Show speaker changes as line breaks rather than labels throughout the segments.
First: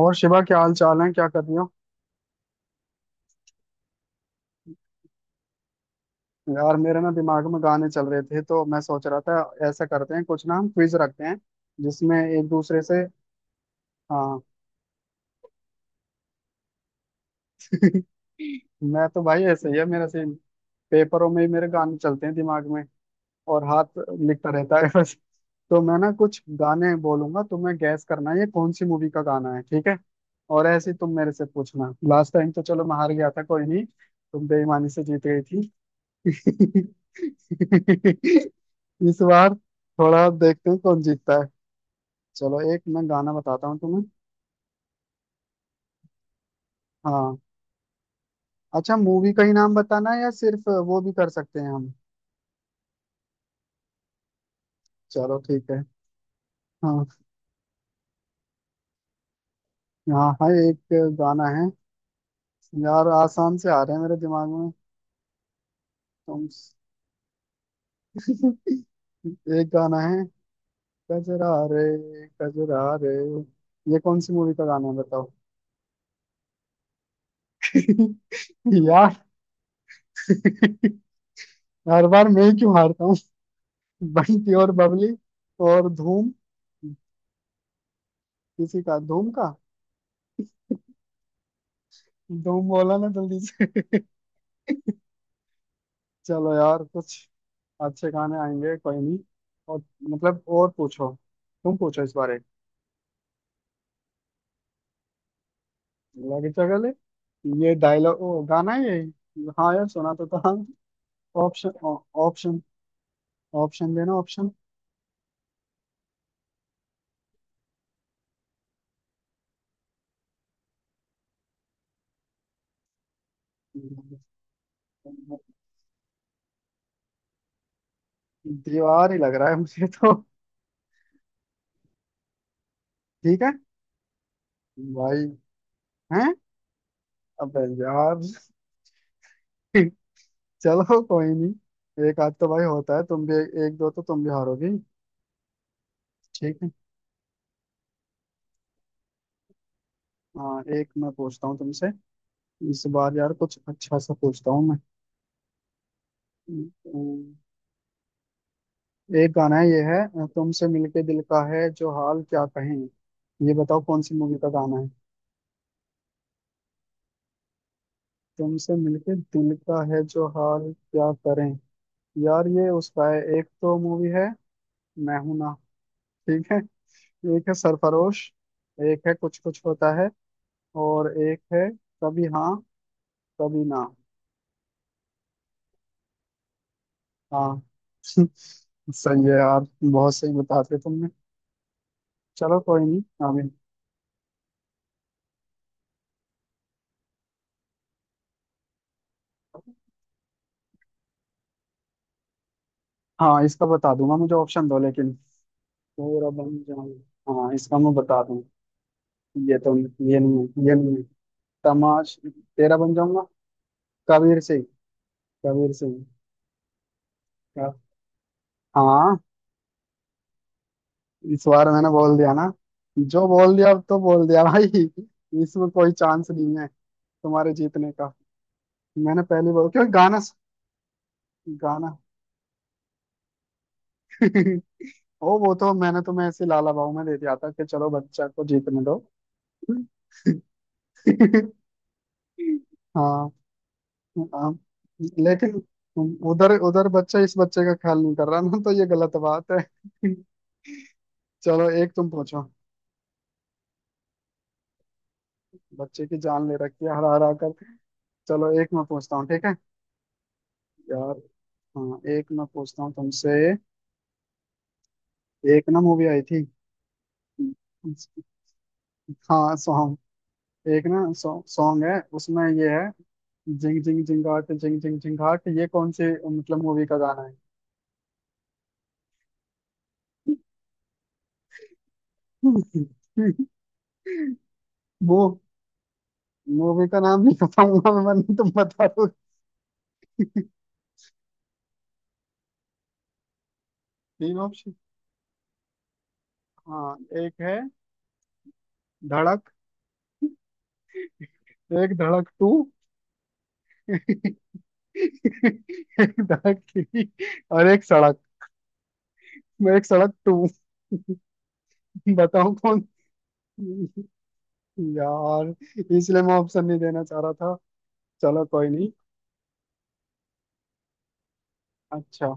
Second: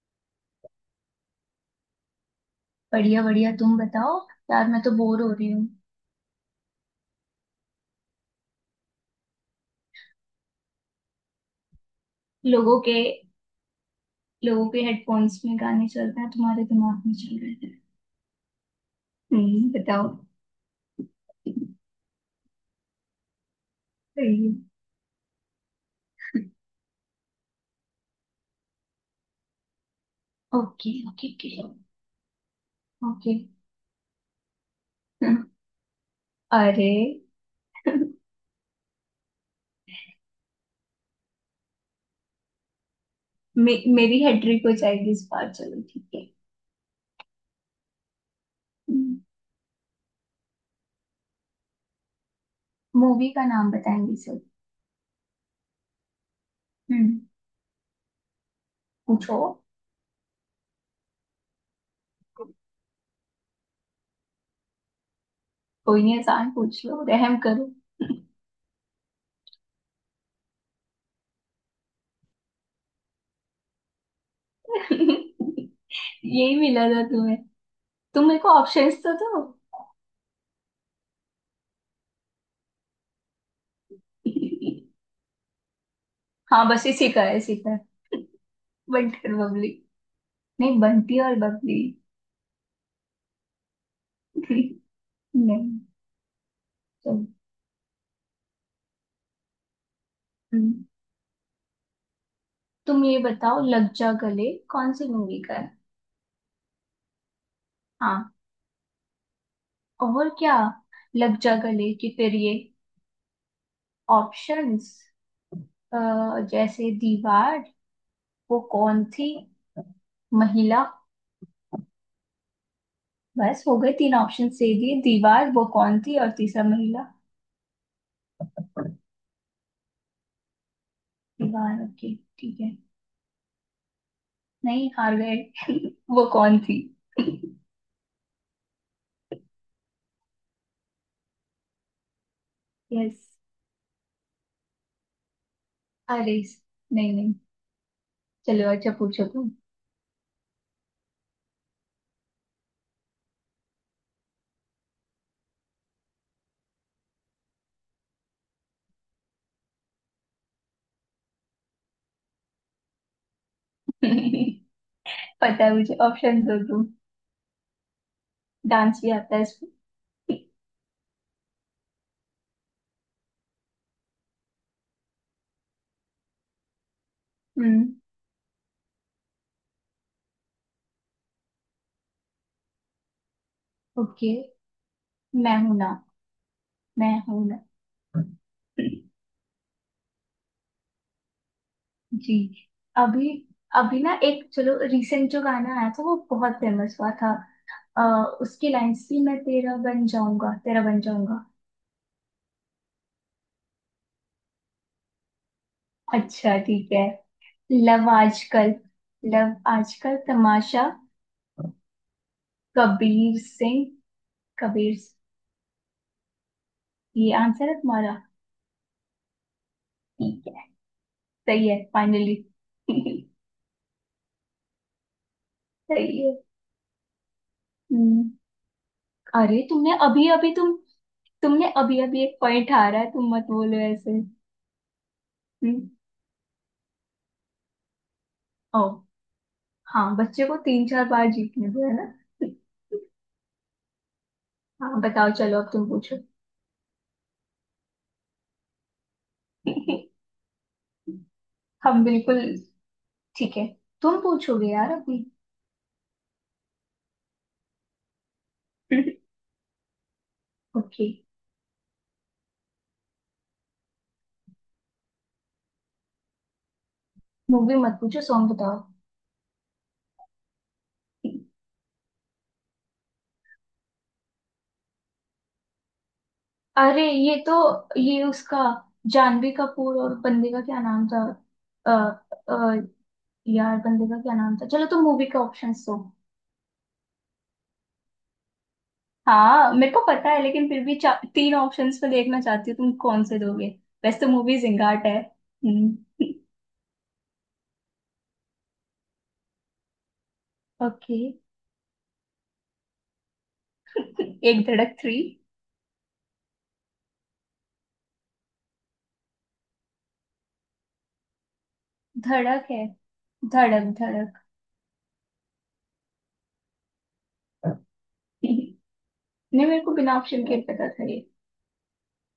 और शिवा, क्या हाल चाल है? क्या कर रही हो?
बढ़िया बढ़िया। तुम बताओ। यार मैं तो बोर हो रही हूँ।
यार मेरे ना दिमाग में गाने चल रहे थे तो मैं सोच रहा था, ऐसा करते हैं कुछ ना, हम क्विज रखते हैं जिसमें एक
लोगों
दूसरे
के
से। हाँ।
लोगों के हेडफोन्स में गाने चल रहे हैं। तुम्हारे दिमाग में चल रहे हैं।
मैं तो भाई ऐसे ही है मेरा
बताओ।
सीन। पेपरों में ही मेरे गाने चलते हैं दिमाग में, और हाथ लिखता रहता है बस। तो मैं ना कुछ गाने बोलूंगा, तुम्हें गैस करना है ये कौन सी मूवी का गाना है, ठीक है? और
ओके
ऐसे ही तुम
ओके
मेरे से
ओके।
पूछना। लास्ट टाइम तो चलो मैं हार गया
ओके।
था, कोई नहीं, तुम बेईमानी से जीत गई थी।
अरे
इस बार थोड़ा देखते हैं कौन जीतता है। चलो एक मैं गाना बताता हूँ तुम्हें।
मेरी हेड्रिक हो जाएगी इस बार। चलो ठीक है।
हाँ अच्छा, मूवी का ही नाम बताना है या सिर्फ वो भी कर सकते हैं हम?
मूवी का नाम बताएंगे सब।
चलो ठीक है। हाँ।
हम्म पूछो।
हाँ हाँ एक गाना है। यार आसान से आ रहे हैं मेरे दिमाग में।
कोई नहीं,
तुम।
आसान पूछ लो, रहम करो।
एक गाना है, कजरा रे कजरा रे। ये कौन सी मूवी का गाना है बताओ?
यही मिला था तुम्हें? तुम मेरे को ऑप्शंस तो
यार।
दो।
हर बार मैं ही क्यों हारता हूँ? बंटी और बबली, और धूम।
हाँ बस इसी का है इसी का।
किसी का
बंटी
धूम
और
का।
बबली। नहीं, बंटी और बबली।
धूम बोला ना जल्दी से।
नहीं।
चलो यार, कुछ
चल।
अच्छे गाने आएंगे, कोई नहीं। और मतलब और
हम्म,
पूछो। तुम पूछो इस बारे।
तुम ये बताओ लग जा गले कौन सी मूवी का है।
लगे चगले, ये डायलॉग
हाँ।
ओ गाना है ये? हाँ यार सुना तो
और
था।
क्या। लग जा
ऑप्शन,
गले कि फिर ये।
ऑप्शन, ऑप्शन देना, ऑप्शन।
ऑप्शंस, जैसे दीवार, वो कौन थी, महिला। बस हो गए, तीन ऑप्शन दे दिए, दीवार, वो कौन थी और तीसरा महिला।
दीवार ही लग रहा है मुझे तो।
दीवार, ओके ठीक है।
ठीक है।
नहीं, हार
भाई,
गए। वो
हैं?
कौन थी।
अबे यार। चलो कोई नहीं, एक आध तो भाई होता है,
यस।
तुम भी। एक दो तो तुम भी हारोगी,
अरे,
ठीक है।
नहीं नहीं। चलो अच्छा पूछो।
हाँ एक मैं पूछता हूँ तुमसे। इस बार यार कुछ अच्छा सा पूछता हूँ मैं। अम्म, एक गाना है ये है, तुमसे मिलके दिल का है जो हाल क्या कहें। ये बताओ कौन
तुम
सी मूवी का गाना है?
पता है मुझे, ऑप्शन दो तुम।
तुमसे
डांस भी
मिलके
आता है
दिल
इसमें।
का है जो हाल क्या करें। यार ये उसका है, एक तो मूवी है मैं हूं ना, ठीक है। एक है
हम्म।
सरफरोश, एक है कुछ कुछ होता है, और एक है कभी हाँ कभी ना।
ओके। मैं हूं ना। मैं हूं ना।
हाँ। सही है यार, बहुत सही बता दिया तुमने।
जी।
चलो कोई नहीं।
अभी।
अभी।
अभी ना एक, चलो रिसेंट जो गाना आया था वो बहुत फेमस हुआ था। अ, उसकी लाइंस थी मैं तेरा बन जाऊंगा तेरा बन जाऊंगा।
हाँ इसका बता दूंगा, मुझे ऑप्शन दो लेकिन। पूरा बन
अच्छा
जाऊं।
ठीक है।
हाँ इसका मैं
लव
बता दूं।
आजकल। लव
ये तो,
आजकल,
ये नहीं है ये
तमाशा।
नहीं है। तमाश तेरा बन जाऊंगा।
कबीर सिंह।
कबीर सिंह।
कबीर सिंह।
कबीर सिंह।
ये आंसर
का।
है तुम्हारा।
हाँ।
ठीक है।
इस
सही
बार
है
मैंने बोल दिया
फाइनली।
ना।
सही
जो बोल दिया अब तो बोल दिया भाई, इसमें कोई चांस
है।
नहीं है तुम्हारे जीतने का।
हम्म।
मैंने पहली
अरे
बार क्यों
तुमने
गाना।
अभी अभी, तुमने
गाना।
अभी अभी एक पॉइंट हारा है, तुम मत बोलो ऐसे।
ओ वो तो
हम्म।
मैंने तुम्हें ऐसे लाला बाबू में दे दिया था कि चलो बच्चा को जीतने
ओ।
दो।
हाँ बच्चे को तीन चार बार जीतने दो, है ना।
हाँ। हाँ,
हाँ बताओ,
लेकिन
चलो अब तुम पूछो।
उधर उधर बच्चा इस बच्चे का ख्याल नहीं कर रहा ना, तो ये गलत बात है। चलो एक
हम
तुम
बिल्कुल
पूछो।
ठीक है। तुम पूछोगे यार अभी।
बच्चे की जान ले रखी है हरा हरा कर। चलो एक मैं पूछता हूँ, ठीक है।
ओके।
यार। हाँ एक मैं पूछता हूँ तुमसे। एक ना मूवी आई थी।
मूवी मत पूछो, सॉन्ग बताओ।
हाँ सॉन्ग। एक ना सॉन्ग है उसमें, ये है, जिंग जिंग जिंगाट जिंग जिंग जिंगाट। ये कौन सी मतलब मूवी का
अरे
गाना
ये तो, ये उसका। जानवी कपूर और बंदे का क्या नाम था। अ, अ,
है?
यार बंदे का क्या नाम था। चलो तुम
वो
मूवी के ऑप्शंस दो।
मूवी का नाम नहीं पता मुझे, वरना तुम बता।
हाँ मेरे को पता है लेकिन फिर भी तीन ऑप्शंस में देखना चाहती हूँ तुम कौन से दोगे। वैसे तो
तीन
मूवी
ऑप्शन।
जिंगाट है। हम्म।
हाँ, एक है धड़क,
ओके।
एक धड़क टू, एक
एक धड़क थ्री।
धड़क थ्री, और एक सड़क, एक सड़क टू। बताओ
धड़क
कौन।
है। धड़क धड़क।
यार इसलिए मैं ऑप्शन नहीं देना चाह रहा था, चलो कोई नहीं।
नहीं, मेरे को बिना ऑप्शन के पता था ये।
अच्छा,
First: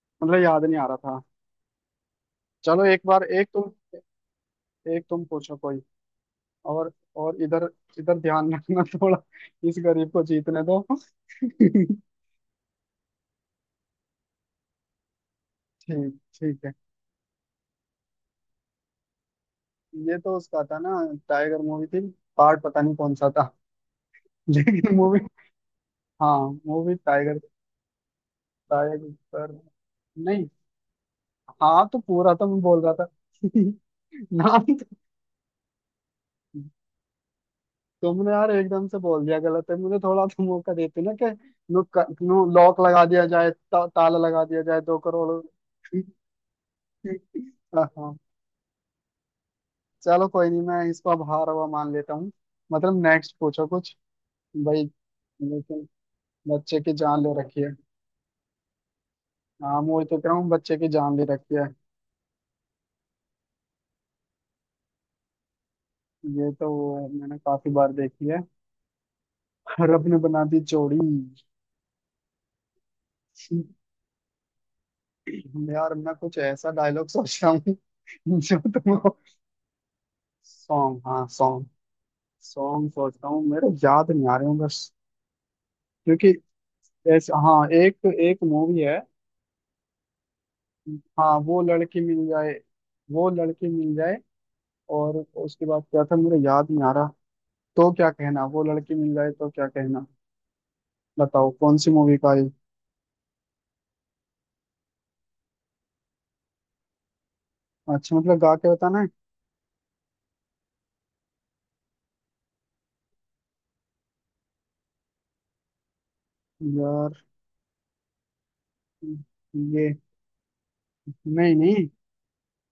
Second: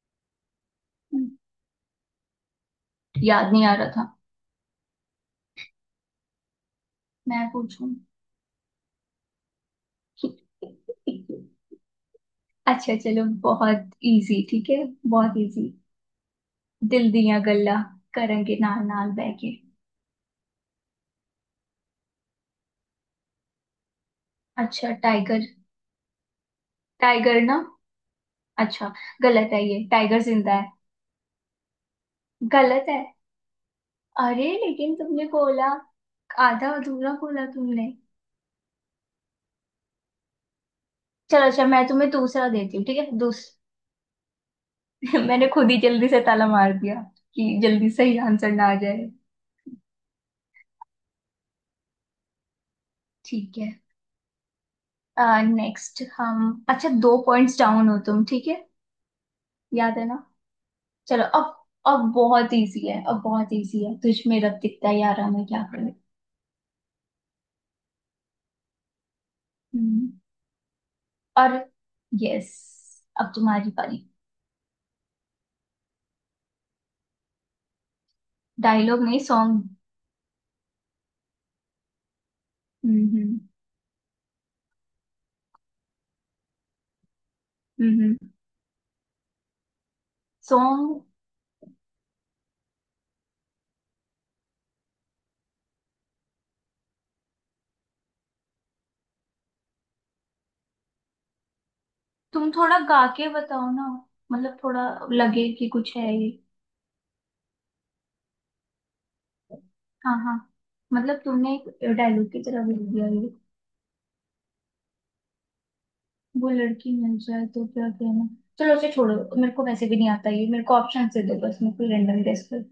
मतलब याद नहीं आ रहा था।
हम्म,
चलो एक बार एक
याद नहीं
तुम।
आ रहा था।
एक तुम पूछो कोई। और और
मैं
इधर,
पूछूं?
इधर ध्यान रखना थोड़ा, इस गरीब को जीतने दो। ठीक।
अच्छा चलो बहुत इजी, ठीक है। बहुत इजी।
ठीक है।
दिल दिया गल्ला करेंगे नाल नाल बहके।
ये तो उसका था ना, टाइगर मूवी थी। पार्ट पता नहीं कौन सा था
अच्छा,
लेकिन, मूवी।
टाइगर।
हाँ, वो भी टाइगर।
टाइगर ना। अच्छा।
टाइगर। पर,
गलत है, ये टाइगर
नहीं।
जिंदा।
हाँ तो पूरा तो मैं बोल
गलत
रहा
है।
था।
अरे
नाम
लेकिन
तो।
तुमने बोला। आधा अधूरा बोला तुमने।
तुमने यार एकदम से बोल दिया गलत है, मुझे थोड़ा तो मौका देते ना कि।
चलो अच्छा
नु,
मैं तुम्हें
नु,
दूसरा देती
लॉक
हूँ, ठीक
लगा
है,
दिया
दूस।
जाए, ताला लगा दिया जाए दो करोड़
मैंने खुद ही जल्दी से ताला मार दिया कि
हाँ
जल्दी
हाँ।
सही आंसर ना आ जाए।
चलो कोई नहीं, मैं इसको अब हार हुआ मान लेता हूँ। मतलब नेक्स्ट
ठीक
पूछो
है।
कुछ, भाई। लेकिन
नेक्स्ट हम।
बच्चे
अच्छा
की
दो
जान ले
पॉइंट्स
रखी है।
डाउन हो तुम, ठीक है।
हाँ मैं
याद
वही
है ना।
तो कह रहा हूँ बच्चे की जान ले
चलो
रखी
अब।
है।
अब बहुत इजी है, अब बहुत इजी है। तुझ में रब दिखता है यारा मैं क्या करूं।
ये तो मैंने काफी बार देखी है। रब
हम्म,
ने बना दी जोड़ी।
और। यस। अब तुम्हारी बारी।
यार मैं कुछ ऐसा डायलॉग सोच रहा हूँ जो तुम।
डायलॉग नहीं, सॉन्ग।
सॉन्ग, हाँ सॉन्ग। सॉन्ग सोचता
हम्म।
हूँ, मेरे याद नहीं आ रहे हूँ बस। क्योंकि ऐसा, हाँ एक
हम्म।
एक मूवी है।
सॉन्ग।
हाँ वो लड़की मिल जाए, वो लड़की मिल जाए, और उसके बाद क्या था मेरे याद नहीं आ रहा। तो क्या कहना वो लड़की मिल जाए तो क्या कहना। बताओ कौन सी मूवी का है?
तुम थोड़ा गा के बताओ ना। मतलब थोड़ा लगे कि कुछ है ये।
अच्छा मतलब गा के बताना है?
हाँ हाँ। मतलब तुमने एक डायलॉग की तरह लिख दिया ये। वो लड़की मिल
यार
जाए तो क्या कहना। चलो उसे छोड़ो। मेरे को वैसे
ये।
भी नहीं आता ये, मेरे को ऑप्शन दे दो
नहीं
बस, मैं
नहीं,
कोई रैंडम गेस कर।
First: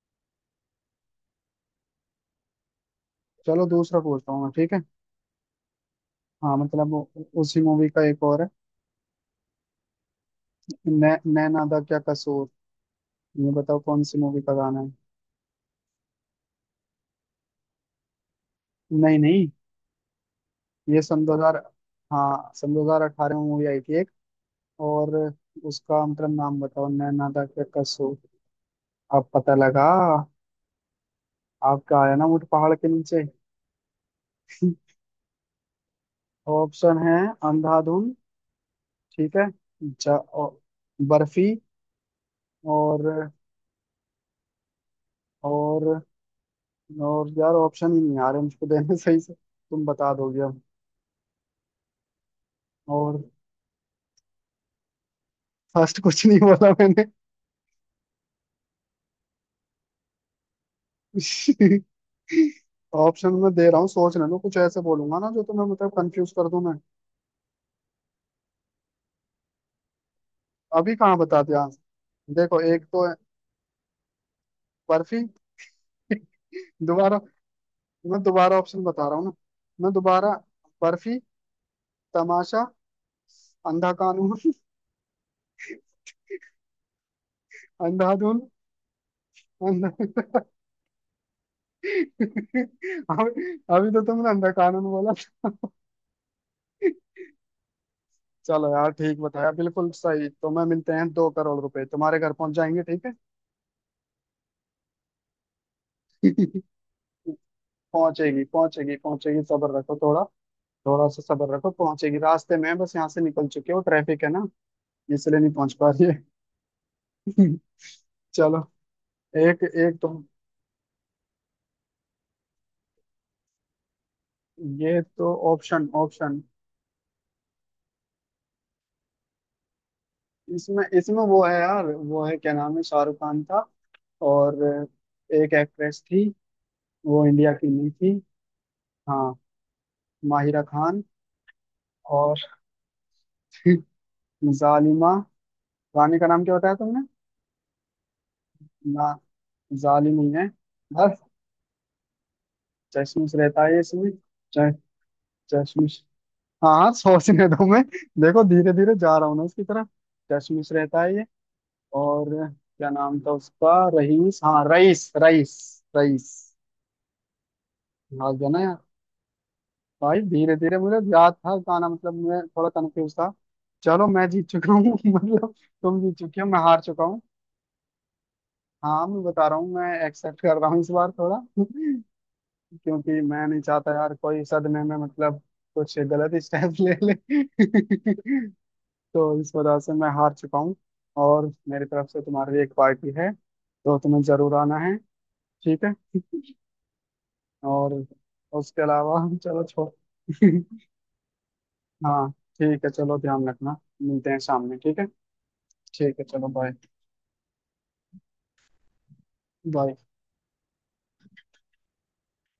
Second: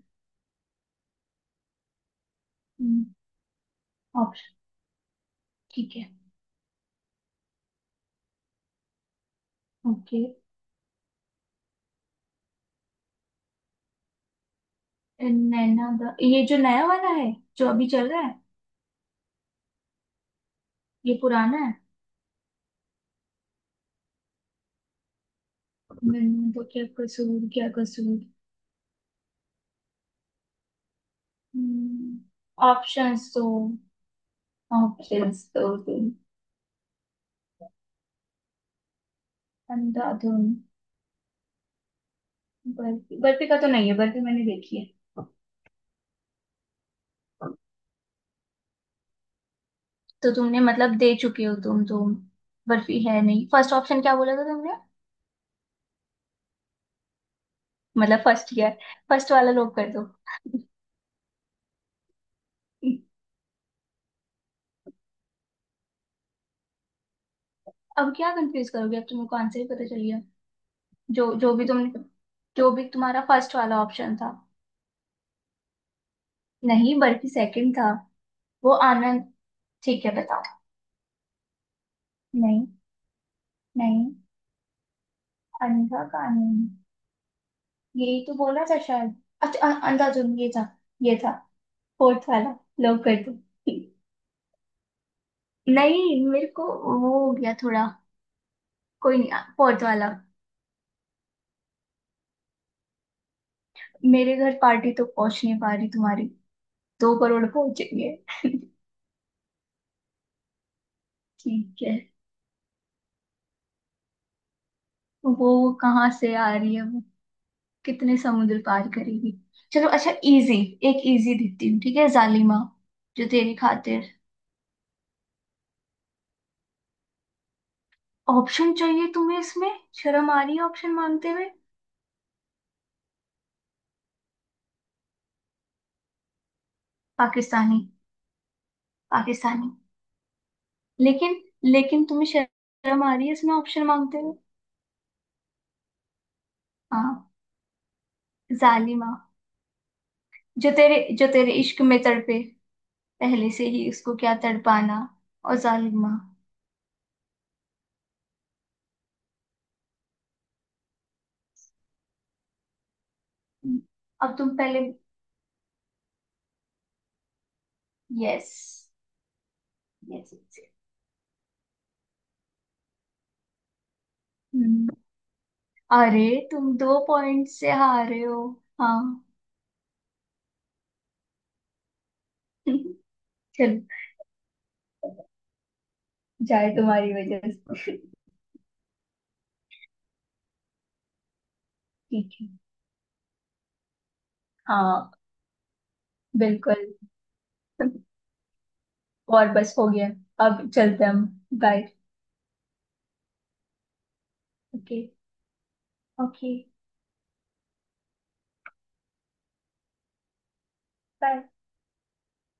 चलो दूसरा पूछता हूँ मैं,
ऑप्शन।
ठीक है।
ठीक है।
हाँ मतलब उसी मूवी का एक और है।
ओके।
नैना दा क्या कसूर। ये बताओ कौन सी मूवी का गाना है?
नैना दा, ये जो नया वाला है, जो अभी चल रहा है?
नहीं नहीं, ये
ये
सन दो हजार।
पुराना है।
हाँ सन 2018 में मूवी आई थी एक, और उसका मतलब
मैंने
नाम
तो, क्या
बताओ। नैना दा
कसूर
क्या
क्या
कसूर।
कसूर।
अब पता लगा, आपका आया
हम्म,
ना ऊँट पहाड़ के नीचे।
ऑप्शंस तो ऑप्शंस तो तुम।
ऑप्शन है अंधाधुन, ठीक है। ज,
अंधाधुन।
औ- बर्फी,
बर्फी
और।
बर्फी का तो नहीं है, बर्फी मैंने देखी है।
और और यार ऑप्शन ही नहीं आ रहे मुझको देने सही से, तुम बता
तो
दोगे अब।
तुमने मतलब दे चुके हो तुम। बर्फी
और
है नहीं। फर्स्ट ऑप्शन क्या बोला था तुमने।
फर्स्ट कुछ नहीं बोला मैंने।
मतलब फर्स्ट ईयर। फर्स्ट वाला लोग कर दो।
ऑप्शन में दे रहा हूँ, सोच लेना, कुछ ऐसे बोलूंगा ना जो तुम्हें मतलब कंफ्यूज कर दूं मैं।
अब क्या कंफ्यूज करोगे, अब तुमको आंसर ही पता चल गया।
अभी कहाँ
जो
बता
जो
दिया
भी तुमने
आंसर, देखो,
जो
एक
भी
तो है
तुम्हारा फर्स्ट वाला ऑप्शन था।
बर्फी।
नहीं,
दोबारा,
बल्कि सेकंड था।
मैं दोबारा
वो
ऑप्शन बता रहा हूँ ना।
आनंद।
मैं
ठीक है
दोबारा।
बताओ।
बर्फी, तमाशा,
नहीं।
अंधा
नहीं।
कानून,
अंधा कानून। यही तो
अंधाधुन।
बोला था शायद। अच्छा
अंधा।
अंधाधुन ये था फोर्थ वाला। लोग कर दो।
अभी। अभी तो तुमने अंधा कानून बोला।
नहीं मेरे को। वो हो गया थोड़ा।
चलो यार
कोई
ठीक
नहीं।
बताया
पहुंच
बिल्कुल
वाला।
सही, तो मैं मिलते हैं 2 करोड़ रुपए तुम्हारे घर पहुंच जाएंगे, ठीक है।
मेरे घर पार्टी तो पहुंच नहीं पा रही तुम्हारी, दो करोड़ पहुंचेंगे?
पहुंचेगी पहुंचेगी पहुंचेगी, सब्र रखो थोड़ा। थोड़ा सा सब्र रखो,
ठीक है।
पहुंचेगी, रास्ते में है, बस यहाँ से निकल चुके हो, ट्रैफिक है ना, इसलिए
वो
नहीं पहुंच पा रही
कहाँ
है।
से आ रही है वो। कितने
चलो
समुद्र पार करेगी।
एक,
चलो
एक
अच्छा
तुम।
इजी। एक इजी देती हूँ, ठीक है। जालिमा जो तेरी खातिर।
ये तो ऑप्शन, ऑप्शन।
ऑप्शन चाहिए तुम्हें इसमें? शर्म आ रही है
इसमें,
ऑप्शन
इसमें
मांगते
वो
हुए।
है यार, वो है क्या नाम है, शाहरुख खान था, और एक एक्ट्रेस थी, वो इंडिया की
पाकिस्तानी।
नहीं थी। हाँ,
पाकिस्तानी।
माहिरा खान।
लेकिन। लेकिन तुम्हें
और।
शर्म आ रही है इसमें ऑप्शन मांगते हुए।
जालिमा। रानी का नाम क्या बताया तुमने?
हाँ।
ना,
जालिमा।
जालिम ही है।
जो तेरे
बस।
जो तेरे इश्क में तड़पे।
चश्मिश
पहले
रहता
से
है
ही
इसमें।
उसको क्या
च-
तड़पाना। और
चश्मिश।
जालिमा।
हाँ हाँ, सोचने दो मैं। देखो धीरे धीरे जा रहा हूँ ना उसकी तरफ। कशमिश रहता है ये, और क्या नाम था उसका,
अब
रईस,
तुम
हाँ
पहले।
Rice, rice, rice. हाँ गया
यस।
ना यार। भाई
यस।
धीरे धीरे मुझे याद था गाना, मतलब मैं थोड़ा कंफ्यूज था। चलो मैं जीत चुका हूँ। मतलब तुम जीत
अरे
चुके हो, मैं
तुम
हार
दो
चुका हूँ।
पॉइंट से हारे हो।
हाँ मैं
हाँ।
बता रहा हूँ, मैं एक्सेप्ट कर रहा हूँ इस बार थोड़ा। क्योंकि मैं नहीं
चलो
चाहता यार कोई सदमे में मतलब कुछ गलत
जाए
स्टेप ले
तुम्हारी
ले।
वजह से।
तो इस वजह से मैं हार चुका हूँ। और मेरी तरफ से
ठीक है।
तुम्हारे लिए एक पार्टी है, तो तुम्हें जरूर आना है,
हाँ।
ठीक है।
बिल्कुल।
और उसके अलावा
और
चलो
बस हो
छोड़।
गया। अब चलते हैं हम। बाय।
हाँ ठीक है, चलो ध्यान रखना, मिलते हैं शाम में, ठीक
ओके।
है। ठीक है चलो,
ओके।
बाय। बाय।
बाय।